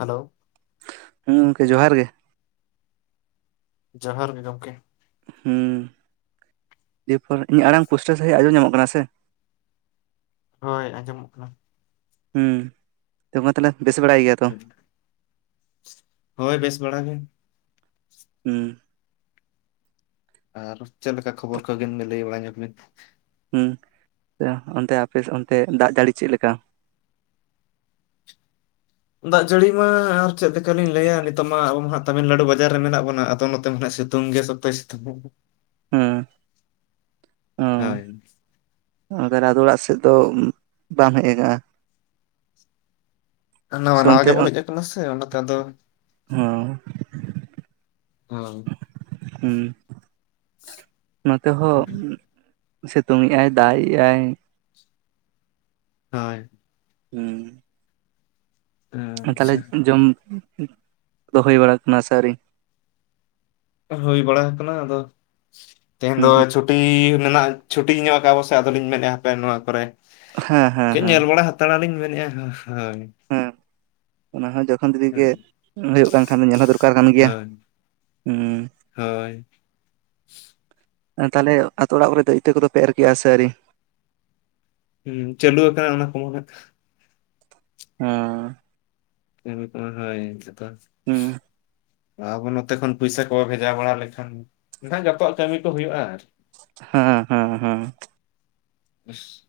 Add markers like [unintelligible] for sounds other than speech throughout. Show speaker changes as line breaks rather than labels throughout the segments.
Hello.
ᱦᱩᱸ ᱜᱚᱝᱠᱮ ᱡᱚᱦᱟᱨ ᱜᱮ,
ᱡᱚᱦᱟᱨ ᱜᱮ ᱜᱚᱝᱠᱮ,
ᱦᱩᱸ, [unintelligible] ᱤᱧ ᱟᱲᱟᱝ ᱯᱩᱥᱴᱟᱹ ᱥᱟᱺᱦᱤᱡ ᱟᱡᱸᱚᱢ ᱧᱟᱢᱚᱜ ᱠᱟᱱᱟ ᱥᱮ᱾
ᱦᱳᱭ ᱟᱸᱡᱚᱢᱚᱜ ᱠᱟᱱᱟ᱾
ᱦᱩᱸ ᱛᱚ ᱵᱮ ᱛᱟᱦᱞᱮ ᱵᱮᱥ ᱵᱟᱲᱟᱭ ᱜᱮᱭᱟ, ᱛᱚ
ᱦᱳᱭ ᱵᱮᱥ ᱵᱟᱲᱟ ᱜᱮ᱾
ᱦᱩᱸ,
ᱟᱨ ᱪᱮᱫ ᱞᱮᱠᱟ ᱠᱷᱚᱵᱚᱨ ᱠᱚᱜᱤᱱ ᱞᱟᱹᱭ ᱵᱟᱲᱟ ᱧᱚᱜ ᱵᱤᱱ?
ᱦᱩᱸ ᱚᱱᱛᱮ ᱟᱯᱮ ᱚᱱᱛᱮ ᱫᱟᱜᱽ ᱡᱟᱹᱲᱤ ᱪᱮᱫ ᱞᱮᱠᱟ?
ᱫᱟᱜᱽ ᱡᱟᱹᱲᱤ ᱢᱟ ᱟᱨ ᱪᱮᱫ ᱞᱮᱠᱟᱞᱤᱧ ᱞᱟᱹᱭᱟ ᱱᱤᱛᱚᱜ ᱢᱟ ᱟᱵᱚ ᱢᱟ ᱦᱟᱸᱜ ᱛᱟᱢᱤᱞᱱᱟᱹᱲᱩ ᱵᱟᱡᱟᱨ ᱨᱮ ᱢᱮᱱᱟᱜ ᱵᱚᱱᱟ ᱟᱫᱚ ᱱᱚᱛᱮ ᱢᱟ ᱥᱤᱛᱩᱝ ᱜᱮ, ᱥᱚᱠᱛᱚ ᱥᱤᱛᱩᱝ,
ᱦᱩᱸ, ᱚ
ᱦᱳᱭ,
ᱛᱟᱦᱚᱞᱮ ᱟᱫᱚ ᱚᱲᱟᱜ ᱥᱮᱫ ᱫᱚ ᱵᱟᱢ ᱦᱮᱜ ᱠᱟᱜᱼᱟ᱾
ᱱᱟᱣᱟ
ᱥᱮ
ᱱᱟᱣᱟ
ᱚᱱᱛᱮ
ᱜᱮᱵᱚ ᱦᱮᱜ ᱠᱟᱱᱟ ᱥᱮ ᱚᱱᱟᱛᱮ ᱟᱫᱚ,
ᱦᱚ,
ᱦᱳᱭ,
ᱦᱩᱸ ᱱᱚᱛᱮ ᱦᱚᱸ ᱥᱤᱛᱩᱝ ᱮᱜ ᱟᱭ ᱫᱟᱜᱮᱜ ᱼᱟᱭ
ᱦᱳᱭ,
ᱦᱩᱸ, ᱛᱟᱦᱞᱮ
ᱟᱪᱪᱷᱟ
ᱡᱚᱢ ᱫᱚ ᱦᱳᱭ ᱵᱟᱲᱟ ᱠᱟᱱᱟ ᱥᱮ ᱟᱣᱹᱨᱤ,
ᱦᱩᱭ ᱵᱟᱲᱟ ᱟᱠᱟᱱᱟ ᱟᱫᱚ ᱛᱮᱦᱮᱧ
ᱦᱩᱸ
ᱫᱚ
ᱦᱩᱸ
ᱪᱷᱩᱴ ᱴᱤ ᱢᱮᱱᱟᱜ ᱪᱷᱩᱴᱤ ᱧᱚᱜ ᱠᱟᱜᱼᱟ ᱠᱚ ᱥᱮ ᱟᱫᱚᱞᱤᱧ ᱢᱮᱱᱮᱫ ᱦᱟᱯᱮ ᱱᱚᱣᱟ ᱠᱚᱨᱮ
ᱦᱮᱸ ᱦᱮᱸ
ᱠᱮ
ᱦᱮᱸ
ᱧᱮᱞ ᱵᱟᱲᱟ, ᱛᱟᱲᱟ ᱞᱤᱧ ᱢᱮᱱᱮᱜᱼᱟ ᱦᱳᱭ ᱦᱳᱭ᱾
ᱦᱮᱸ ᱚᱱᱟ ᱦᱚᱸᱡᱚᱠᱷᱚᱱ ᱡᱩᱫᱤ ᱜᱮ ᱦᱩᱭᱩᱜ ᱠᱟᱱ ᱠᱷᱟᱱ ᱫᱚ ᱧᱮᱞ ᱦᱚᱸ ᱫᱚᱨᱠᱟᱨ ᱠᱟᱱ ᱜᱮᱭᱟ᱾
ᱦᱳᱭ
ᱦᱩᱸ,
ᱦᱳᱭ,
ᱛᱟᱦᱚᱞᱮ ᱟᱛᱳ ᱚᱲᱟᱜ ᱠᱚᱨᱮ ᱫᱚ ᱤᱛᱟᱹ ᱠᱚᱫᱚ ᱯᱮ ᱮᱨ ᱠᱮᱜᱼᱟ ᱟᱹᱨᱤ?
ᱦᱩᱸ ᱪᱟᱹᱞᱩ ᱟᱠᱟᱱᱟ ᱚᱱᱟ ᱠᱚ ᱢᱟ ᱦᱟᱸᱜ᱾
ᱦᱚᱸ
ᱧᱮᱞ ᱦᱩᱭᱩᱜ ᱠᱟᱱᱟ ᱦᱚᱭ ᱱᱤᱛᱚᱜ ᱫᱚ,
ᱦᱩᱸ,
ᱟᱵᱚ ᱱᱚᱛᱮ ᱠᱷᱚᱱ ᱯᱩᱭᱥᱟ ᱠᱚ ᱵᱷᱮᱡᱟ ᱵᱟᱲᱟ ᱞᱮᱠᱷᱟᱱ, ᱢᱮᱱᱠᱷᱟᱱ ᱡᱚᱛᱚᱣᱟᱜ ᱠᱟᱹᱢᱤ ᱠᱚ ᱦᱩᱭᱩᱜᱼᱟ᱾
ᱦᱚᱸ ᱦᱚᱸ ᱦᱚᱸ᱾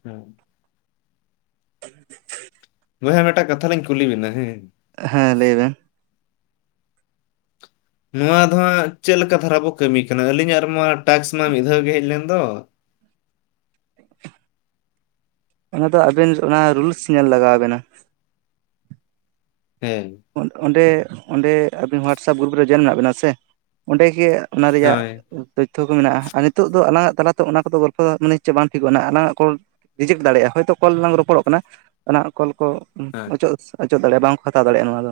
ᱦᱩᱸ
[inaudible]
ᱵᱳᱭᱦᱟ ᱢᱤᱫᱴᱟᱜ ᱠᱟᱛᱷᱟᱞᱤᱧ ᱠᱩᱞᱤ ᱵᱤᱱᱟ ᱦᱮᱸ?
ᱦᱮᱸ ᱞᱟᱹᱭ ᱵᱮᱱ᱾
ᱱᱚᱣᱟ ᱫᱚ ᱦᱟᱸᱜ ᱪᱮᱫ ᱞᱮᱠᱟ ᱫᱷᱟᱨᱟ ᱵᱚ ᱠᱟᱹᱢᱤ ᱠᱟᱱᱟ ᱟᱹᱞᱤᱧᱟᱜ ᱨᱮᱢᱟ ᱴᱟᱠᱥ ᱢᱟ ᱢᱤᱫ ᱫᱷᱟᱣ ᱜᱮ ᱦᱮᱜ ᱞᱮᱱ ᱫᱚ,
ᱚᱱᱟ ᱫᱚ ᱟᱵᱮᱱ ᱚᱱᱟ ᱨᱩᱞᱥ ᱧᱮᱞ ᱞᱟᱜᱟᱣ ᱵᱮᱱᱟ᱾
ᱦᱮᱸ,
ᱚᱸᱰᱮ ᱚᱸᱰᱮ ᱟᱵᱤᱱ ᱦᱳᱣᱟᱴᱥᱟᱯ ᱜᱨᱩᱯ ᱨᱮ ᱡᱚᱭᱮᱱ ᱢᱮᱱᱟᱜ ᱵᱤᱱᱟ ᱥᱮ ᱚᱸᱰᱮ ᱜᱮ, ᱚᱱᱟ ᱨᱤᱭᱟᱜ,
ᱦᱳᱭ
ᱛᱚᱛᱛᱷᱚ ᱠᱚ ᱢᱤᱱᱟᱜᱼᱟ ᱾ ᱟᱨ ᱱᱤᱛᱚᱜ ᱫᱚ ᱟᱞᱟᱝᱟ-ᱜ ᱛᱟᱞᱟᱛᱮ ᱚᱱᱟ ᱠᱚᱼᱫᱚ ᱜᱚᱞᱯᱚ ᱫᱚ᱾ ᱢᱟᱱᱮ ᱦᱚᱪᱪᱷᱮ ᱵᱟᱝ ᱴᱷᱤᱠᱚᱜᱼᱟ᱾ ᱟᱞᱟᱝᱟ-ᱜ ᱨᱤᱡᱮᱠᱴ ᱫᱟᱲᱮᱭᱟᱜᱼᱟ᱾ ᱦᱳᱭᱛᱳ ᱠᱚᱞ ᱞᱟᱝ ᱨᱚᱯᱚᱲᱚ-ᱜ ᱠᱟᱱᱟ᱾ ᱚᱱᱟ ᱠᱚᱞ ᱠᱚ
ᱦᱳᱭ
ᱚᱪᱚᱜ - ᱚᱪᱚᱜ ᱫᱟᱲᱮᱭᱟᱜᱼᱟ ᱾ ᱵᱟᱝᱠᱚ ᱦᱟᱛᱟᱣ ᱫᱟᱲᱮᱭᱟᱜᱼᱟ᱾ ᱱᱚᱣᱟ ᱫᱚ᱾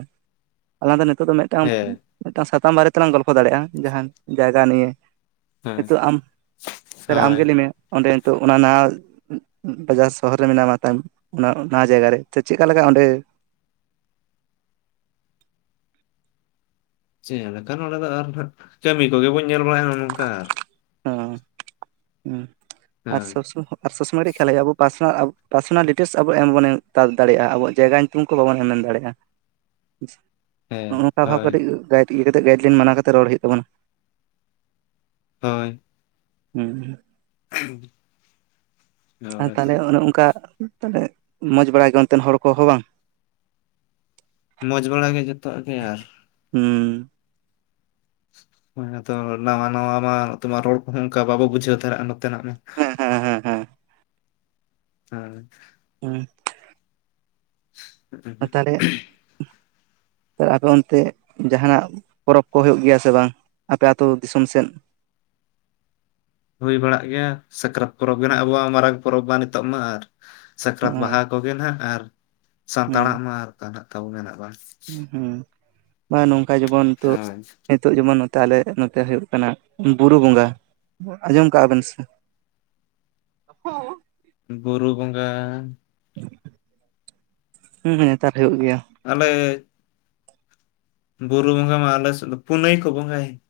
ᱟᱞᱟᱝ ᱫᱚ ᱱᱤᱛᱚᱜ ᱫᱚ ᱢᱤᱫᱴᱟᱝ
ᱦᱮᱸ
ᱢᱮᱫᱴᱟᱝ ᱥᱟᱛᱟᱢ ᱵᱟᱨᱮ ᱛᱮᱞᱟᱝ, ᱜᱚᱞᱯᱷᱚ ᱫᱟᱲᱮᱭᱟᱜᱼᱟ᱾ ᱡᱟᱦᱟᱱ ᱡᱟᱭ-ᱜᱟ ᱱᱤᱭᱮ
ᱦᱳᱭ
ᱱᱤᱛᱚᱜ ᱟᱢ ᱾ ᱟᱢ
ᱦᱳᱭ
ᱜᱮ ᱞᱟᱹᱭ ᱢᱮ᱾ ᱚᱸᱰᱮ ᱱᱤᱛᱚᱜ ᱚᱱᱟ ᱱᱟ ᱵᱟᱡᱟᱨ ᱥᱚᱦᱚᱨ ᱨᱮ ᱢᱮᱱᱟᱢᱟ᱾ ᱛᱟᱭ ᱚᱱᱟ - ᱚᱱᱟ ᱡᱟᱭᱜᱟ ᱨᱮ᱾ ᱛᱚ ᱪᱮᱫᱠᱟ ᱞᱮᱠᱟ ᱚᱸᱰᱮ
ᱪᱮᱫ ᱞᱮᱠᱟ, ᱱᱚᱸᱰᱮ ᱫᱚ ᱟᱨ ᱦᱚ ᱱᱟᱜ᱾ ᱠᱟᱹᱢᱤ ᱠᱚ-ᱜᱮ ᱵᱚᱱ ᱧᱮᱞ ᱵᱟᱲᱟᱭᱟᱼᱟ᱾ ᱱᱚᱜᱼᱚ ᱱᱚᱝᱠᱟ ᱨ
ᱚᱸ ᱾ᱦᱩᱸ ᱻᱟᱨ
ᱦᱳᱭ
ᱥᱚᱵ- ᱥᱚᱢ ᱟᱨ ᱥᱚᱵ ᱥᱚᱢᱚᱭ ᱠᱟᱹᱴᱤᱡ ᱠᱷᱮᱭᱟᱞ ᱦᱳᱭᱳᱜᱼᱟ᱾ ᱟᱵᱚ ᱯᱟᱥᱚᱱᱟ ᱟᱵᱳ ᱯᱟᱨᱥᱚᱱᱟᱞ ᱰᱤᱴᱮᱞᱥ ᱟᱵᱚ, ᱮᱢ ᱦᱚᱵᱚᱱ ᱮᱢ ᱫᱟᱲᱮᱭᱟᱜᱼᱟ ᱾ ᱟᱵᱚᱣᱟ-ᱜ ᱡᱟᱭᱜᱟ᱾ ᱧᱩᱛᱩᱢ ᱠᱚ ᱾ᱵᱟᱵᱚᱱ ᱮᱢ ᱮᱢ ᱫᱟᱲᱮᱭᱟᱜᱼᱟ᱾
ᱦᱮᱸ
ᱱᱚᱜᱼᱚ ᱱᱚᱝᱠᱟ ᱾ ᱵᱷᱟᱵᱽ
ᱦᱳᱭ
ᱠᱟᱹᱴᱤᱡ ᱜᱟᱭᱤᱸᱰ ᱞᱤ ᱠᱟᱛᱮᱜ ᱜᱟᱭᱤᱰ ᱞᱤᱱ ᱢᱟᱱᱟ ᱾ᱠᱟᱛᱮ ᱨᱚᱲ ᱦᱳᱭᱳ-ᱜ ᱛᱟᱵᱚᱱᱟ᱾
ᱦᱳᱭ᱾
ᱦᱩᱸ᱾
[unintelligible]
ᱟᱨ ᱛᱟᱦᱚᱞᱮ, ᱚᱱᱮ ᱚᱱᱠᱟ ᱛᱟᱱᱦᱮ ᱢᱚᱸᱡᱽ ᱵᱟᱲᱟ ᱜᱮ᱾ ᱚᱱᱛᱮᱱ ᱦᱚᱲ ᱠᱚ-ᱦᱚᱸ ᱵᱟᱝ
ᱢᱚᱸᱡᱽ ᱵᱟᱲᱟ ᱜᱮ, ᱡᱚᱛᱚᱣᱟ-ᱜ ᱜᱮ ᱟᱨ ᱾
ᱦᱩᱸ
ᱦ ᱛᱚ ᱱᱟᱣᱟᱻᱱᱟᱣᱟ ᱢᱟᱢ ᱨᱚᱲ ᱠᱚ-ᱦᱚᱸ ᱢᱟ ᱚᱱᱠᱟ ᱵᱟᱵᱚ ᱵᱩᱡᱷᱟᱹᱣ ᱫᱟᱲᱮᱭᱟᱜᱼᱟ᱾ ᱱᱚᱛᱮᱱᱟᱜ ᱢᱟ ᱾
ᱦᱮᱸ ᱦᱮᱸ ᱦᱮᱸ
ᱦᱮᱸ [unintelligible]
ᱦᱮᱸ [unintelligible] ᱛᱟᱦᱚᱞᱮ ᱛᱟᱦ ᱟᱯᱮ ᱚᱱᱛᱮ ᱡᱟᱦᱟᱱᱟ-ᱜ [inaudible] ᱯᱚᱨᱚᱵᱽ ᱠᱚ ᱦᱩᱭᱩᱜ ᱜᱮᱭᱟ ᱥᱮ ᱵᱟᱝ᱾ ᱟᱯᱮ ᱟᱹᱛᱩ ᱫᱤᱥᱚᱢ ᱥᱮᱫ?
ᱦᱩᱭ ᱵᱟᱲᱟᱜ ᱜᱮᱭᱟ᱾ ᱥᱟᱠᱨᱟᱛ ᱯᱚᱨᱚᱵᱽ ᱜᱮᱟᱸᱜ ᱟᱵᱚᱣᱟ-ᱜ ᱢᱟᱨᱟᱝ ᱯᱚᱨᱚᱵᱽ ᱢᱟ᱾ ᱱᱤᱛᱚᱜ ᱢᱟ ᱟᱨ ᱥᱟᱠᱨᱟᱛ ᱵᱟᱦᱟ ᱠᱚᱜᱮ ᱱᱟᱦᱜ, ᱟᱨ ᱥᱟᱱᱛᱟᱲᱟᱜ ᱢᱟ᱾ ᱟᱨᱠᱟᱱᱟᱜ ᱛᱟᱵᱚ ᱢᱮ ᱵᱟᱝ?
ᱦᱮᱸ ᱵᱟ ᱱᱚᱝᱠᱟ ᱡᱮᱢᱚᱱ [inaudible]
ᱦᱚᱸᱭ [unintelligible]
ᱱᱤᱛᱚᱜ ᱡᱮᱢᱚᱱ ᱱᱚᱛᱮ ᱟᱞᱮ ᱱᱚᱛᱮ ᱦᱩᱭᱩᱜ ᱠᱟᱱᱟ ᱾ ᱵᱩᱨᱩ ᱵᱚᱸᱜᱟ ᱟᱸᱡᱚᱢ ᱠᱟᱜᱼᱟ᱾ ᱵᱮᱱ ᱥᱮ? ᱦ [unintelligible]
ᱵᱩᱨᱩ ᱵᱚᱸᱜᱟ
ᱦᱩᱸᱸ ᱱᱮᱛᱟᱨ ᱦᱩᱭᱩᱜ ᱜᱮᱭᱟ᱾
ᱟᱞᱮ ᱵᱩᱨᱩᱨᱩ ᱵᱚᱝᱜᱟ ᱢᱟ ᱟᱞᱮ ᱥᱮᱫ᱾ ᱯᱩᱱᱟᱹᱭ ᱠᱚ ᱵᱚᱸᱜᱟ ᱭᱟ ᱾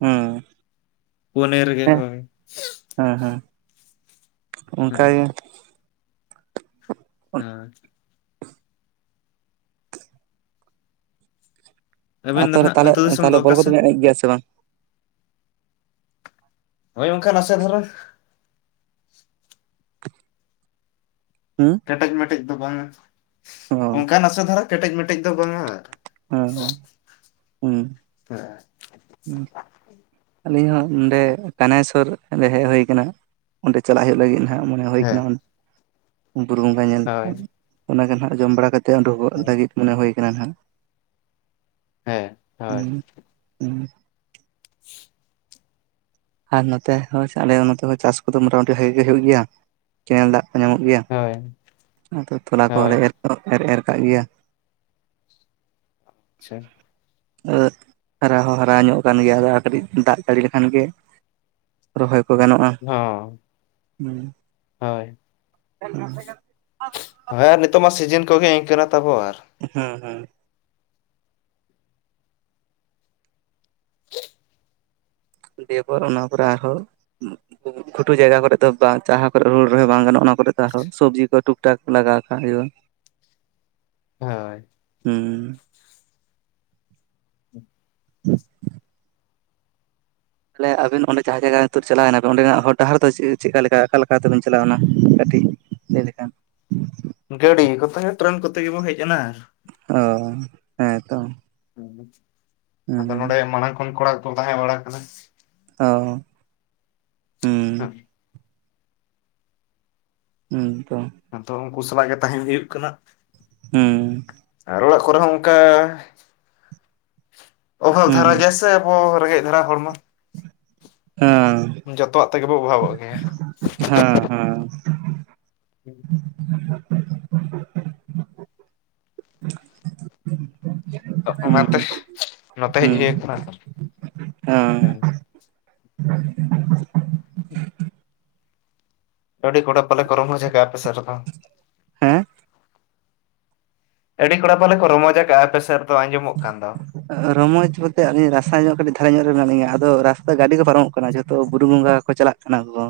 ᱦᱩᱸ
ᱯᱚᱱᱮᱨ ᱨᱮ ᱜᱮ ᱦᱳᱭ᱾
ᱦᱩᱸᱻᱦᱩᱸ
ᱦᱮᱸ
ᱚᱱᱠᱟᱜᱮ
ᱦᱮᱸ [unintelligible]
ᱟᱨ
ᱟᱹᱵᱤᱱ ᱫᱚ
ᱛᱚᱵᱮ
ᱱᱟᱦᱟᱜ
ᱛᱟᱦᱚᱞᱮ
ᱟᱹᱛᱩ ᱫᱤᱥᱚᱢ ᱫᱚ
ᱛᱟᱦᱚᱞᱮᱚᱞ
ᱚᱠᱟ
ᱠᱚ-ᱫᱚ
ᱥᱮᱫ?
ᱚᱵᱮᱱ ᱮᱱᱮᱡ ᱜᱮᱭᱟ ᱥᱮ ᱵᱟᱝ? [inaudible]
ᱱᱚᱜᱼᱚᱭ ᱵᱟᱝᱠᱷᱟᱱ ᱱᱟᱥᱮ ᱫᱷᱟᱨᱚᱬᱟ᱾ [inaudible]
ᱦᱮᱸ [unintelligible]
ᱠᱮᱴᱮᱡᱼᱢᱮᱴᱮᱡ ᱫᱚ ᱵᱟᱝᱟ ᱾ ᱚᱱᱠᱟᱱ ᱟᱥᱟ ᱫᱷᱟᱨᱟ ᱠᱮᱴᱮᱡᱼᱢᱮᱴᱮᱡ ᱫᱚ ᱵᱟᱝᱼᱟ᱾
ᱦᱮᱸ, ᱦᱮᱸ, ᱦᱮᱸ [unintelligible]
ᱦᱮᱸ [unintelligible]
ᱦᱩᱸ [unintelligible] ᱟᱹᱞᱤᱧ ᱦᱚᱸ ᱱᱚᱸᱰᱮ ᱠᱟᱹᱱᱦᱟᱹᱭᱥᱚᱨ ᱾ ᱨᱮ ᱦᱮᱡ ᱦᱩᱭ ᱟᱠᱟᱱᱟ ᱾ ᱚᱸᱰᱮ ᱪᱟᱞᱟᱜ ᱦᱩᱭᱩᱜ ᱞᱟᱹᱜᱤᱫ ᱱᱟᱦᱟᱜ᱾ ᱢᱚᱱᱮ ᱦᱩᱭ
ᱦᱮᱸ
ᱠᱟᱱᱟ ᱵᱩᱨᱩ ᱵᱚᱸᱜᱟ ᱧᱮᱞ᱾
ᱦᱳᱭ
ᱚᱱᱟᱜᱮ ᱟᱜ ᱡᱚᱢ ᱵᱟᱲᱟ ᱠᱟᱛᱮ ᱩᱰᱩᱠᱚᱜ ᱞᱟᱹᱜᱤᱫ ᱢᱚᱱᱮ ᱦᱩᱭ ᱠᱟᱱᱟ ᱱᱟᱜ᱾
ᱦᱮᱸ ᱦᱳᱭ
[inaudible]
[inaudible]
ᱟᱨ ᱱᱚᱛᱮ ᱦᱚᱸ ᱟᱞᱮ ᱱᱚᱛᱮ ᱦᱚᱸ ᱪᱟᱥ ᱠᱚᱫᱚ ᱢᱚᱴᱟ ᱢᱩᱴᱤ ᱵᱷᱟᱜᱮ ᱜᱮ ᱦᱩᱭᱩᱜ ᱜᱮᱭᱟ ᱾ ᱠᱮᱱᱮᱞ ᱫᱟᱜ ᱧᱟᱢᱚᱜ ᱜᱮᱭᱟ,
ᱦᱳᱭ
ᱟᱫᱚ ᱛᱚᱞᱟ ᱠᱚᱦᱚᱸ ᱞᱮ
ᱦᱳᱭ
ᱮᱨ ᱠᱚ ᱮᱨ ᱮᱨ ᱠᱟᱜ ᱜᱮᱭᱟ᱾
ᱟᱪᱪᱷᱟ᱾
ᱟᱫᱚ ᱦᱟᱨᱟ ᱦᱚᱸ ᱦᱟᱨᱟ ᱧᱚᱜ ᱟᱠᱟᱱ ᱜᱮᱭᱟ, ᱟᱨ ᱠᱟᱹᱴᱤᱡ ᱫᱟᱜ ᱡᱟᱹᱲᱤ ᱞᱮᱠᱷᱟᱱ ᱜᱮ ᱨᱚᱦᱚᱭ ᱠᱚ ᱜᱟᱱᱚᱜᱼᱟ᱾
ᱦᱚᱸ ᱦᱳᱭ᱾
[unintelligible]
ᱦᱮᱸ ᱟᱨ ᱱᱤᱛᱚᱜ ᱢᱟ ᱥᱤᱡᱤᱱ ᱠᱚᱜᱮ ᱤᱝᱠᱟᱹᱱᱟ ᱛᱟᱵᱚ ᱟᱨ
ᱦᱚᱸ ᱦᱚᱸ
[inaudible]
ᱫᱮᱵᱚᱨ ᱚᱱᱟ ᱯᱚᱨᱮ ᱟᱨᱦᱚᱸ [unintelligible] ᱠᱷᱷᱩᱴᱩ ᱡᱟᱭᱜᱟ ᱠᱚᱨᱮ ᱫᱚ ᱡᱟᱦᱟᱸᱟ ᱠᱚᱨᱮ ᱨᱩᱲ ᱜᱷᱩᱴᱩ ᱡᱟᱭᱜᱟ ᱠᱚᱨᱮ ᱫᱚ ᱵᱟᱝ ᱡᱟᱸᱦᱟ ᱠᱚᱨᱮ ᱦᱳᱲᱳ ᱨᱚᱦᱚᱭ ᱵᱟᱝ ᱜᱟᱱᱚᱜ ᱚᱱᱟ ᱠᱚᱨᱮ ᱫᱚ ᱟᱨᱦᱚᱸ ᱥᱚᱵᱽᱡᱤ ᱠᱚ ᱴᱩᱠ ᱴᱟᱠ ᱞᱟᱜᱟᱣ ᱠᱟᱜ ᱦᱩᱭᱩᱜᱼᱟ᱾ [inaudible] [inaudible]
ᱦᱳᱭ
ᱦᱮᱸ [inaudible] ᱛᱟᱦᱚᱞᱮ ᱟᱵᱤᱱ ᱚᱸᱰᱮ ᱡᱟᱦᱟᱸ ᱡᱟᱭᱜᱟ [unintelligible] ᱪᱟᱞᱟᱣᱮᱱᱟ ᱵᱤᱱ ᱚᱸᱰᱮᱱᱟᱜ ᱦᱚᱨ ᱰᱟᱦᱟᱨ ᱫᱚ ᱪᱮᱫᱠᱟ ᱞᱮᱠᱟ, ᱚᱠᱟᱞ ᱞᱮᱠᱟ ᱛᱮᱵᱤᱱ ᱪᱟᱞᱟᱣ ᱮᱱᱟ, ᱠᱟᱹᱴᱤᱡ ᱞᱟ. ᱭ ᱞᱮᱠᱷᱟᱱ᱾
ᱜᱟᱹᱰᱤ ᱠᱚᱛᱮ, ᱴᱨᱮᱱ ᱠᱚᱛᱮ ᱜᱮᱵᱚ ᱦᱮᱡ ᱮᱱᱟ᱾
ᱚ, ᱦᱮᱸ ᱛᱚ᱾
ᱟᱫᱚ ᱱᱚᱰᱮ
ᱦᱩᱸ
ᱢᱟᱲᱟᱝ ᱠᱷᱚᱱ ᱠᱚᱲᱟ ᱠᱚᱠᱚ ᱛᱟᱦᱮᱸ ᱵᱟᱲᱟ ᱠᱟᱱᱟ᱾
ᱚᱻ
ᱦᱮᱸ
ᱤᱧ ᱛᱚ
ᱟᱫᱚ ᱩᱱᱠᱩ ᱥᱟᱞᱟᱜ ᱜᱮ ᱛᱟᱦᱮᱱ ᱦᱩᱭᱩᱜ ᱠᱟᱱᱟ᱾
ᱦᱩᱸ
ᱟᱨ ᱚᱲᱟᱜ ᱠᱚᱨᱮ ᱦᱚᱸ ᱚᱱᱠᱟ ᱚᱵᱷᱟᱵᱽ
ᱦᱩᱸ
ᱫᱷᱟᱨᱟ ᱜᱮᱭᱟ ᱥᱮ ᱟᱵᱚ, ᱨᱮᱸᱜᱮᱡ ᱫᱷᱟᱨᱟ ᱦᱚᱲᱢᱚ,
ᱦᱮᱸ
ᱡᱚᱛᱚᱣᱟᱜ ᱛᱮᱜᱮ ᱵᱚ ᱚᱵᱷᱟᱵᱚᱜ ᱜᱮᱭᱟ
ᱦᱮᱸ ᱦᱮᱸ
[inaudible] [unintelligible] ᱚᱱᱟᱛᱮ,
ᱦᱩᱸ
ᱱᱚᱛᱮ ᱦᱮᱡ
ᱦᱩᱸ
ᱦᱩᱭᱟ ᱠᱟᱱᱟ ᱾
ᱦᱮᱸ
[inaudible] ᱟᱹᱰᱤ ᱠᱚᱰᱟ ᱯᱟᱞᱮ ᱠᱚ ᱨᱚᱢᱚᱡ ᱟᱠᱟ ᱟᱯᱮ ᱥᱮ ᱨᱮ ᱦᱚᱸ᱾
ᱦᱮᱸ
ᱟᱹᱰᱤ ᱠᱚᱲᱟ ᱯᱟᱞᱮ ᱠᱚ ᱨᱚᱢᱚᱡᱟ ᱠᱟᱜᱼᱟ ᱟᱯᱮᱥ ᱨᱮ ᱫᱚ ᱟᱸᱡᱚᱢᱚᱜ ᱠᱟᱱ ᱫᱚ᱾
ᱨᱚᱢᱚᱡᱽ ᱵᱚᱞᱛᱮ ᱟᱹᱞᱤᱧ ᱨᱟᱥᱛᱟ ᱧᱚᱜ ᱠᱟᱹᱴᱤᱡ ᱧᱚᱜ ᱨᱮ ᱫᱷᱟᱨᱟ ᱧᱚᱜ ᱢᱮᱱᱟᱜ ᱞᱤᱧᱟ, ᱟᱫᱚ ᱨᱟᱥᱛᱟ ᱜᱟᱹᱰᱤ ᱠᱚ ᱯᱟᱨᱚᱢᱚᱜ ᱠᱟᱱᱟ ᱾ᱡᱷᱚᱛᱚ ᱵᱩᱨᱩ ᱵᱚᱸᱜᱟ ᱠᱚ ᱪᱟᱞᱟᱜ ᱚᱱᱟ ᱠᱚ,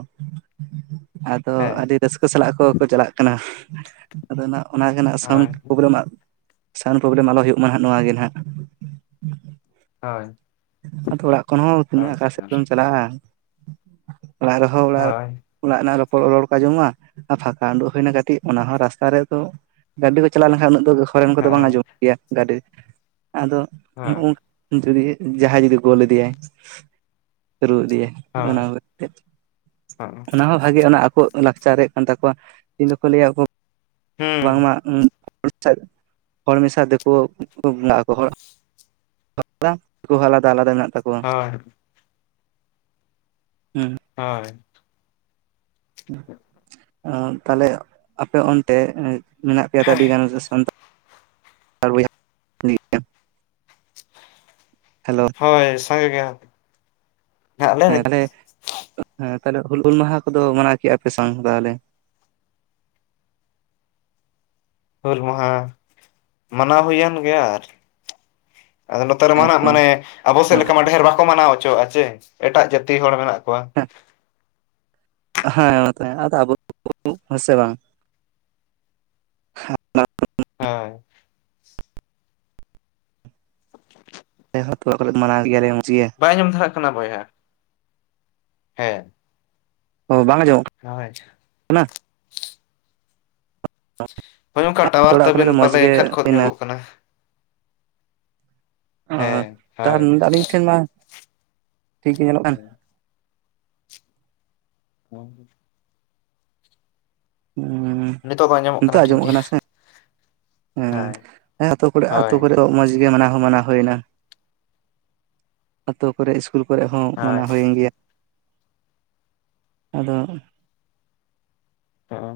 ᱟᱫᱚ
ᱦᱮᱸ
ᱟᱹᱰᱤ ᱨᱟᱹᱥᱠᱟᱹ ᱥᱟᱞᱟᱜ ᱠᱚᱠᱚ ᱪᱟᱞᱟᱜ ᱠᱟᱱᱟ᱾ ᱟᱫᱚ ᱱᱟᱜ ᱚᱱᱟ ᱜᱮ ᱱᱟᱜ ᱥᱟᱣᱩᱱᱰ
ᱦᱳᱭ
ᱯᱨᱚᱵᱞᱮᱢ, ᱥᱟᱣᱩᱱᱰ ᱯᱨᱚᱵᱽᱞᱮᱢ ᱟᱞᱳ ᱦᱩᱭᱩᱜᱢᱟ ᱦᱟᱜ ᱱᱚᱣᱟ ᱜᱮ ᱾ ᱦᱮᱸ
ᱦᱳᱭ
ᱟᱫᱚ ᱚᱲᱟᱜ ᱠᱷᱚᱱ ᱦᱚᱸ ᱛᱤᱱᱟᱹᱜ
ᱦᱳᱭ
ᱟᱸᱠᱟ ᱥᱮᱫ
ᱦᱚᱸ
ᱫᱚᱢ ᱪᱟᱞᱟᱜᱼᱟ, ᱚᱲᱟᱜ ᱨᱮ [unintelligible] ᱚᱲᱟᱜ
ᱦᱳᱭ
ᱨᱮᱱᱟᱜ ᱨᱚᱯᱚᱲ ᱨᱚᱲ ᱠᱚᱸ ᱡᱚᱢᱚᱜᱼᱟ, ᱟᱨ ᱯᱷᱟᱸᱠᱟ ᱩᱰᱩᱜ ᱦᱩᱭᱱᱟ ᱠᱟᱹᱴᱤᱡ, ᱚᱱᱟ ᱦᱚᱸ ᱨᱟᱥᱛᱟ ᱨᱮᱫᱚ ᱜᱟᱹᱰᱤ ᱠᱚ ᱪᱟᱞᱟᱣ ᱞᱮᱱᱠᱷᱟᱱ ᱩᱱᱟᱹᱜ ᱫᱚ ᱦᱚᱨᱮᱱ ᱠᱚᱫᱚ ᱵᱟᱝ
ᱦᱳᱭ
ᱟᱸᱚᱢ ᱜᱮᱭᱟ ᱜᱟᱹᱰᱤ ᱟᱫᱚ ᱱᱚᱜᱼᱚ
ᱦᱩᱸ
ᱡᱩᱫᱤ ᱡᱟᱦᱟᱸᱭ ᱡᱩᱫᱤ ᱜᱳᱞ ᱤᱫᱤᱭᱟᱭ, ᱨᱩ ᱤᱫᱤᱭᱟᱭ ᱚᱱᱟ, ᱚᱱᱟ ᱦᱚ ᱵᱷᱟᱜᱮ ᱚᱱᱟ ᱟᱠᱚᱣᱟᱜ ᱞᱟᱠᱪᱟᱨ ᱨᱮᱭᱟᱜ ᱠᱟᱱ ᱛᱟᱠᱚᱣᱟ, ᱤᱧ ᱫᱚᱠᱚ ᱞᱟᱹᱭᱟ ᱵᱟᱝᱢᱟ
ᱦᱳᱭ
ᱦᱚᱲ ᱢᱮᱥᱟ ᱛᱮᱠᱚ ᱵᱚᱸ ᱟᱠᱚ ᱦᱚᱲ᱾ ᱟᱞᱟ ᱟᱞᱟᱫᱟ- ᱟᱞᱟᱫᱟ ᱢᱮᱱᱟᱜ ᱠᱚᱣᱟ
ᱦᱚᱭ
ᱦᱩᱸ
ᱦᱳᱭ᱾
ᱛᱟᱦᱞᱮ, ᱟᱯᱮ ᱚᱱᱛᱮ ᱢᱮᱱᱟᱜ ᱯᱮᱭᱟ ᱟᱹᱰᱤ ᱜᱟᱱ ᱥᱟᱱ ᱛᱟᱲ ᱵᱚᱭᱦᱟ ᱦᱮᱞᱳ
ᱦᱳᱭ ᱥᱚᱭ ᱜᱮᱭᱟ ᱾
ᱦᱮᱸ ᱛᱟᱦᱞᱮ -ᱦᱮᱸ ᱛᱟᱦᱞᱮ ᱦᱩᱞ -ᱢᱟᱦᱟ ᱠᱚᱫᱚ ᱢᱟᱱᱟᱣ ᱠᱮᱫ ᱼᱟᱯᱮ ᱥᱟᱶ ᱛᱟᱦᱚᱞᱮ᱾
ᱦᱩᱞ ᱢᱟᱦᱟ, ᱢᱟᱱᱟᱣ ᱦᱩᱭᱮᱱ ᱜᱮᱭᱟ ᱟᱨ᱾ ᱟᱫᱚ ᱱᱚᱛᱮ
ᱦᱮᱸ
ᱨᱮᱢᱟᱜ
ᱛᱚ
ᱢᱟᱱᱮ, ᱟᱵᱚ ᱥᱮᱫ ᱞᱮᱠᱟ ᱢᱟ ᱰᱷᱮᱨ ᱵᱟᱠᱚ ᱢᱟᱱᱟᱣ ᱦᱚᱪᱚᱣᱟᱜᱼᱟ ᱪᱮ, ᱮᱴᱟᱜ ᱡᱟᱹᱛᱤ ᱦᱚᱲ ᱢᱮᱱᱟᱜ ᱠᱚᱣᱟ᱾
ᱦᱮᱸ᱾ ᱦᱮᱸ ᱢᱟᱛ ᱟᱫᱚ ᱟᱵᱚ ᱦᱮᱸ ᱥᱮ ᱵᱟᱝ᱾ ᱟᱞᱮ
ᱦᱮᱸ᱾ ᱵᱟᱝ ᱟᱸᱡᱚᱢ ᱴᱷᱤᱠᱟᱹᱜ ᱠᱟᱱᱟ
ᱦᱩᱞ ᱠᱚᱞᱮ ᱢᱟᱱᱟᱣ ᱜᱮᱭᱟᱞᱮ ᱢᱚᱡᱽ ᱜᱮᱭᱟ᱾
ᱵᱟᱭ ᱟᱱᱸᱡᱚᱢ ᱫᱷᱟᱨᱟ ᱠᱟᱱᱟ ᱵᱚᱭᱦᱟ᱾ ᱦᱮᱸ
ᱚ ᱵᱟᱝ ᱟᱸᱚᱢ
ᱦᱳᱭ᱾
ᱦᱟᱱᱟ
ᱦᱳᱭ ᱚᱱᱠᱟ
ᱛᱚ
ᱴᱟᱣᱟᱨ
ᱚᱲᱟᱜ ᱠᱚᱨᱮ
ᱛᱟᱵᱤᱱ
ᱫᱚ ᱢᱚᱸᱡᱽ
ᱯᱟᱞᱮ
ᱜᱮ
ᱠᱷᱟᱡ-ᱠᱷᱚᱡ
ᱦᱩᱭᱱᱟ
ᱧᱚᱜ-ᱚᱜ ᱠᱟᱱᱟ, ᱦᱮᱸ ᱦᱳᱭ
ᱟᱹᱞᱤᱧ ᱴᱷᱮᱱ ᱢᱟ ᱴᱷᱤᱠ ᱜᱮ ᱧᱮᱞᱚᱜ ᱠᱟᱱ᱾
ᱵᱟᱝ ᱟᱸᱡᱚᱢ ᱴᱷᱤᱠᱟᱹᱜ ᱠᱟᱱᱟ
ᱦᱮᱸᱻ
ᱱᱤᱛᱚᱜ ᱵᱟᱝ ᱟᱸᱡᱚᱢᱚᱜ ᱠᱟᱱᱟ ᱴᱷᱤᱠ ᱜᱮ,
ᱦᱮᱸ
ᱦᱳᱭ
ᱦᱮᱸ ᱟᱹᱛᱩ ᱠᱚᱨᱮ-ᱟᱹᱛᱩ
ᱦᱳᱭ
ᱠᱚᱨᱮ ᱦᱚ ᱢᱚᱡᱽ ᱜᱮ ᱢᱟᱱᱟᱣ ᱦᱚᱸ ᱢᱟᱱᱟᱣ ᱦᱩᱭᱱᱟ᱾ ᱟᱹᱛᱩ ᱠᱚᱨᱮ ᱤᱥᱠᱩᱞ ᱠᱚᱨᱮ ᱦᱚᱸ
ᱦᱳᱭ
ᱢᱟᱱᱟᱣ ᱦᱩᱭᱮᱱ ᱜᱮᱭᱟ ᱟᱫᱚ
ᱦᱚᱜ-ᱚ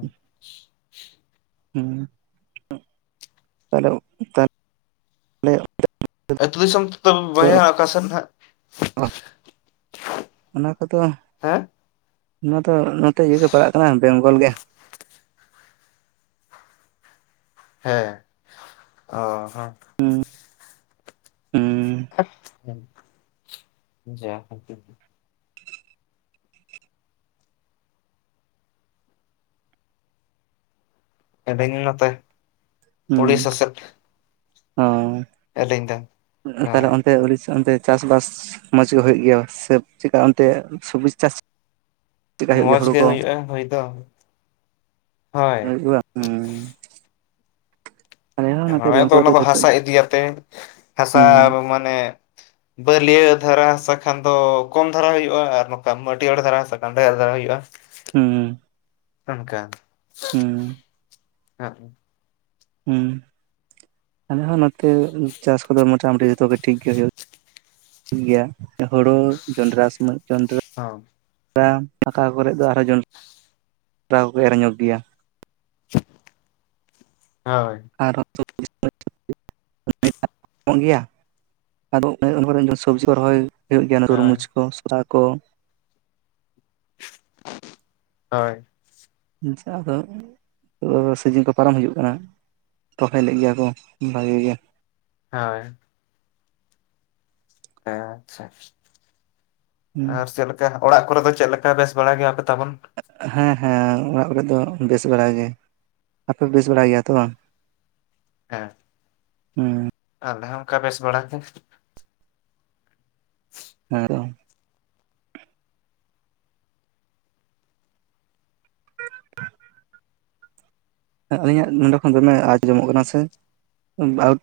ᱛᱟᱦᱚᱞᱮ
ᱟ. ᱛᱩ ᱫᱤᱥᱚᱢ ᱫᱚ ᱵᱚᱭᱦᱟ ᱚᱠᱟᱥᱮᱱ ᱦᱟᱜ?
ᱚᱱᱟ ᱠᱚᱫᱚ ᱚᱱᱟ ᱫᱚ ᱱᱚᱛᱮ ᱤᱭᱟᱹ ᱜᱮ ᱯᱟᱲᱟᱜ ᱠᱟᱱᱟ ᱵᱮᱝᱜᱚᱞ ᱜᱮ᱾
ᱦᱮᱸ ᱚᱸ ᱦᱚᱸ
ᱦᱮᱸ
ᱵᱟᱝ ᱟᱸᱡᱚᱢ ᱴᱷᱤᱠᱟᱹᱜ ᱠᱟᱱᱟ ᱮᱸᱰᱮᱜᱮ ᱱᱚᱛᱮ
ᱦᱮᱸ
ᱩᱲᱤᱥᱥᱟ ᱥᱮᱫ ᱟᱹᱞᱤᱧ ᱫᱚ
ᱦᱩᱸᱻ ᱛᱟᱦᱞᱮ
ᱦᱳᱭ
ᱚᱱᱛᱮ ᱩᱲᱤᱥᱥᱟ ᱚᱱᱛᱮ ᱪᱟᱥ ᱵᱟᱥ ᱢᱚᱸᱡᱽ ᱜᱮ ᱦᱩᱭᱩᱜ ᱜᱮᱭᱟ ᱥᱮ ᱪᱮᱠᱟ ᱚᱱᱛᱮ ᱥᱚᱵ ᱪᱟᱥ? ᱪᱮᱫᱠᱟ ᱦᱩᱭᱩᱜ ᱜᱮᱭᱟ
ᱢᱚᱸᱡᱽ
ᱦᱳᱲᱳ
ᱜᱮ
ᱠᱚ
ᱦᱩᱭᱩᱜᱼᱟ ᱦᱩᱭ ᱫᱚ ᱦᱳᱭ
ᱦᱩᱸᱻ
ᱦᱮᱸ
ᱱᱚᱛᱮ
ᱱᱚᱱᱰᱮᱫᱚ ᱫᱚ
ᱵᱮᱝᱜᱚᱞ
ᱚᱱᱟ
ᱨᱮ
ᱫᱚ
ᱡᱚᱛᱚ
ᱦᱟᱥᱟ ᱤᱫᱤᱭᱟᱛᱮ ᱦᱟᱥᱟ
ᱦᱩᱸ
ᱢᱟᱱᱮ ᱵᱟᱹᱞᱭᱟᱹ ᱫᱷᱟᱨᱟ ᱦᱟᱥᱟ ᱠᱷᱟᱱ ᱫᱚ ᱠᱚᱢ ᱫᱷᱟᱨᱟ ᱦᱩᱭᱩᱜᱼᱟ ᱟᱨ ᱱᱚᱝᱠᱟ ᱢᱟᱹᱴᱭᱟᱹᱲ ᱫᱷᱟᱨᱟ ᱦᱟᱥᱟ ᱠᱷᱟᱱ ᱰᱷᱮᱸᱨ ᱫᱷᱟᱨᱟ ᱦᱩᱭᱩᱜᱼᱟ᱾
ᱦᱩᱸ᱾
ᱚᱱᱠᱟ
ᱦᱮᱸ᱾
ᱦᱮᱸ᱾
ᱩ ᱟᱞᱮᱦᱚᱸ ᱱᱚᱛᱮ ᱪᱟᱥ ᱠᱚᱫᱚ ᱢᱳᱴᱟᱢᱩᱴᱤ ᱡᱚᱛᱚ ᱜᱮ ᱴᱷᱤᱠ ᱜᱮ ᱦᱩᱭᱩᱜᱼᱟ᱾ ᱴᱷᱤᱠ ᱜᱮᱭᱟ᱾ ᱦᱳᱲᱳ, ᱡᱚᱱᱰᱨᱟ, ᱥᱢᱚᱭ ᱡᱚᱱᱰᱨᱟ
ᱦᱚᱸ᱾
[unintelligible] ᱠᱚᱨᱮᱫ ᱫᱚ ᱟᱨᱦᱚ ᱡᱚᱱᱰᱨᱟ [unintelligible] ᱠᱚᱠᱚ ᱮᱨ ᱧᱚᱜ ᱜᱮᱭᱟ᱾
ᱦᱳᱭ᱾
ᱟᱨ ᱦᱚᱛᱚ [unintelligible] [unintelligible] ᱥᱚᱵᱽᱡᱤ ᱠᱚ ᱨᱚᱦᱚᱭ ᱦᱩᱭᱩᱜ ᱜᱮᱭᱟ᱾
ᱦᱳᱭ
ᱛᱩᱨᱢᱩᱡᱽ ᱠᱚ ᱥᱚᱥᱟ ᱠᱚ
ᱦᱳᱭ᱾
ᱡᱟ ᱫᱚ ᱥᱤᱡᱤᱱ ᱠᱚ ᱯᱟᱨᱚᱢ ᱦᱤᱡ ᱠᱟᱱᱟ ᱨᱚᱦᱚᱭ ᱞᱮᱫ ᱜᱮᱭᱟ ᱠᱚ ᱵᱷᱟᱹᱜᱤ ᱜᱮᱭᱟ᱾
ᱦᱳᱭ᱾ ᱟᱪᱪᱷᱟ ᱟᱨ ᱪᱮᱞ ᱡᱟ ᱚᱲᱟᱜ ᱠᱚᱨᱮ ᱫᱚ ᱪᱮᱫ ᱞᱮᱠᱟ ᱵᱮᱥ ᱵᱟᱲᱟ ᱜᱮᱭᱟ ᱯᱮ ᱛᱟᱵᱚᱱ?
ᱦᱮᱸ ᱦᱮᱸ, ᱚᱲᱟᱜ ᱨᱮ ᱫᱚ ᱵᱮᱥ ᱵᱟᱲᱟᱜ ᱜᱮ᱾ ᱟᱯᱮ ᱵᱮᱥ ᱵᱟᱲᱟᱭ ᱜᱮᱭᱟ ᱛᱚ ᱵᱟᱝ?
ᱦᱮᱸ᱾
ᱦᱮᱸ᱾
ᱟᱞᱮ ᱦᱚᱸ ᱚᱱᱠᱟ ᱵᱮᱥ ᱵᱟᱲᱟ ᱜᱮ᱾
ᱦᱮᱸ ᱛᱚ᱾ ᱟᱹᱞᱤᱧᱟᱜ ᱱᱚᱰᱮ ᱠᱷᱚᱱ ᱫᱚᱢᱮ ᱟᱸᱡᱚᱢᱚᱜ ᱠᱟᱱᱟ ᱥᱮ ᱵᱷᱟᱣᱩᱴ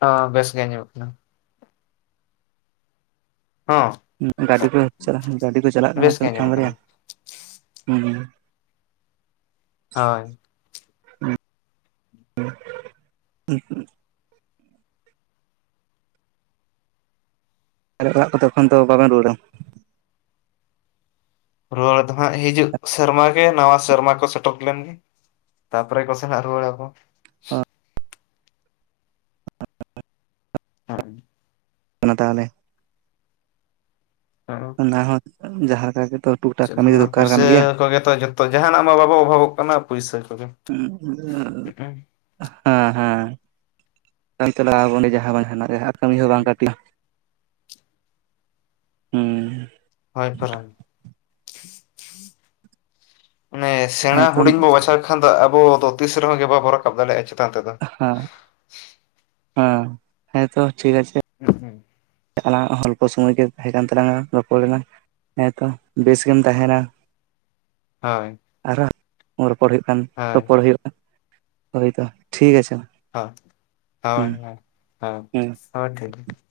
ᱦᱚᱸ ᱵᱮᱥ ᱜᱮ ᱟᱸᱡᱚᱢᱚᱜ ᱠᱟᱱᱟ᱾ ᱦᱚᱸ
ᱜᱟᱹᱰᱤ ᱠᱚ ᱪᱟᱞᱟᱜ ᱜᱟᱹᱰᱤ ᱠᱚ ᱪᱟᱞᱟᱜ
ᱵᱮᱥ
ᱠᱟᱱᱟ ᱛᱚ,
ᱜᱮ
ᱢᱤᱫᱴᱟᱝ
ᱟᱸᱡᱚᱢᱚᱜ ᱠᱟᱱᱟ
ᱵᱟᱨᱭᱟ ᱦᱮᱸ᱾
ᱦᱳᱭ᱾
[inaudible] ᱟᱨ ᱚᱲᱟᱜ ᱠᱚ ᱠᱟᱛᱮ ᱮᱠᱷᱚᱱ ᱫᱚ ᱵᱟᱵᱮᱱ ᱨᱩᱣᱟᱹᱲᱟ ᱛᱚ᱾
ᱨᱩᱣᱟᱹᱲ ᱫᱚ ᱦᱟᱸᱜ ᱦᱤᱡᱩᱜ ᱥᱮᱨᱢᱟ ᱜᱮ ᱱᱟᱣᱟ ᱥᱮᱨᱢᱟ ᱠᱚ ᱥᱮᱴᱮᱨ ᱞᱮᱱ ᱜᱮ ᱛᱟᱨᱯᱚᱨᱮ ᱠᱚᱥᱮᱱᱟ ᱨᱩᱣᱟᱲᱟ ᱵᱚᱱ ᱦᱮᱸ᱾
ᱚᱱᱟ ᱛᱟᱦᱚᱞᱮ
ᱦᱮᱸ᱾
ᱚᱱᱟ ᱦᱚᱸ ᱡᱟᱦᱟᱸ ᱞᱮᱠᱟ ᱜᱮ ᱛᱚ᱾
ᱪᱮᱫ ᱢᱟ ᱯᱩᱭᱥᱟᱹ ᱠᱚᱜᱮ ᱛᱚ? ᱡᱚᱛᱚ ᱡᱟᱦᱟᱱᱟᱜ ᱢᱟ ᱵᱟᱵᱚ ᱚᱵᱷᱟᱵᱚᱜ ᱠᱟᱱᱟ ᱯᱩᱭᱥᱟᱹ ᱠᱚᱜᱮ᱾
[unintelligible] ᱦᱮᱸ ᱦᱮᱸ, ᱤᱱᱠᱟᱹ ᱵᱟᱲᱟ ᱩᱱᱤ ᱡᱟᱦᱟᱸ ᱵᱟ ᱡᱟᱦᱟᱱᱟᱜ ᱜᱮᱦᱟᱸ ᱠᱟᱹᱢᱤ ᱦᱚᱸ ᱵᱟᱝ ᱠᱟᱹᱴᱤ, ᱦᱩᱸ᱾
ᱦᱳᱭ, ᱯᱷᱟᱨ ᱚᱱᱮ ᱥᱮᱬᱟ
ᱦᱮᱸ ᱛᱚ
ᱦᱩᱰᱤᱧ ᱵᱚ ᱵᱟᱪᱷᱟᱣ᱾ ᱵᱟᱠᱷᱟᱱ ᱫᱚ ᱟᱵᱚ ᱫᱚ ᱛᱤᱥ ᱨᱮᱦᱚᱸ ᱜᱮ ᱵᱟᱵᱚ ᱨᱟᱠᱟᱵ ᱫᱟᱲᱮᱭᱟᱜᱼᱟ᱾ ᱪᱮᱛᱟᱱ ᱛᱮᱫᱚ᱾
ᱦᱮᱸ ᱦᱮᱸ ᱦᱮᱸ ᱛᱚ, ᱴᱷᱤᱠ ᱟᱪᱷᱮ
[unintelligible]
ᱮᱱᱟᱝᱟ ᱚᱞᱯᱚ ᱥᱚᱢᱚᱭ ᱜᱮ, ᱛᱟᱦᱮᱸ ᱠᱟᱱ ᱛᱟᱞᱟᱝᱟ, ᱨᱚᱯᱚᱲ ᱮᱱᱟ ᱦᱮᱸ ᱛᱚ, ᱵᱮᱥ ᱜᱮᱢ ᱛᱟᱦᱮᱱᱟ ᱾ [inaudible]
ᱦᱳᱭ ᱾
ᱟᱨᱦᱚᱸ ᱨᱚᱯᱚᱲ ᱦᱩᱭᱩᱜ ᱠᱷᱟᱱ, ᱨᱚᱯᱚᱲ ᱦᱩᱭᱩᱜᱼᱟ ᱾ ᱦᱳᱭ ᱛᱚ, ᱴᱷᱤᱠ ᱟᱪᱷᱮ ᱾
ᱦᱚ, ᱦᱳᱭ, ᱦᱳᱭ, ᱦᱚᱭ
ᱦᱩᱸ
ᱦᱚᱦ ᱴᱷᱤᱠ ᱜᱮ ᱾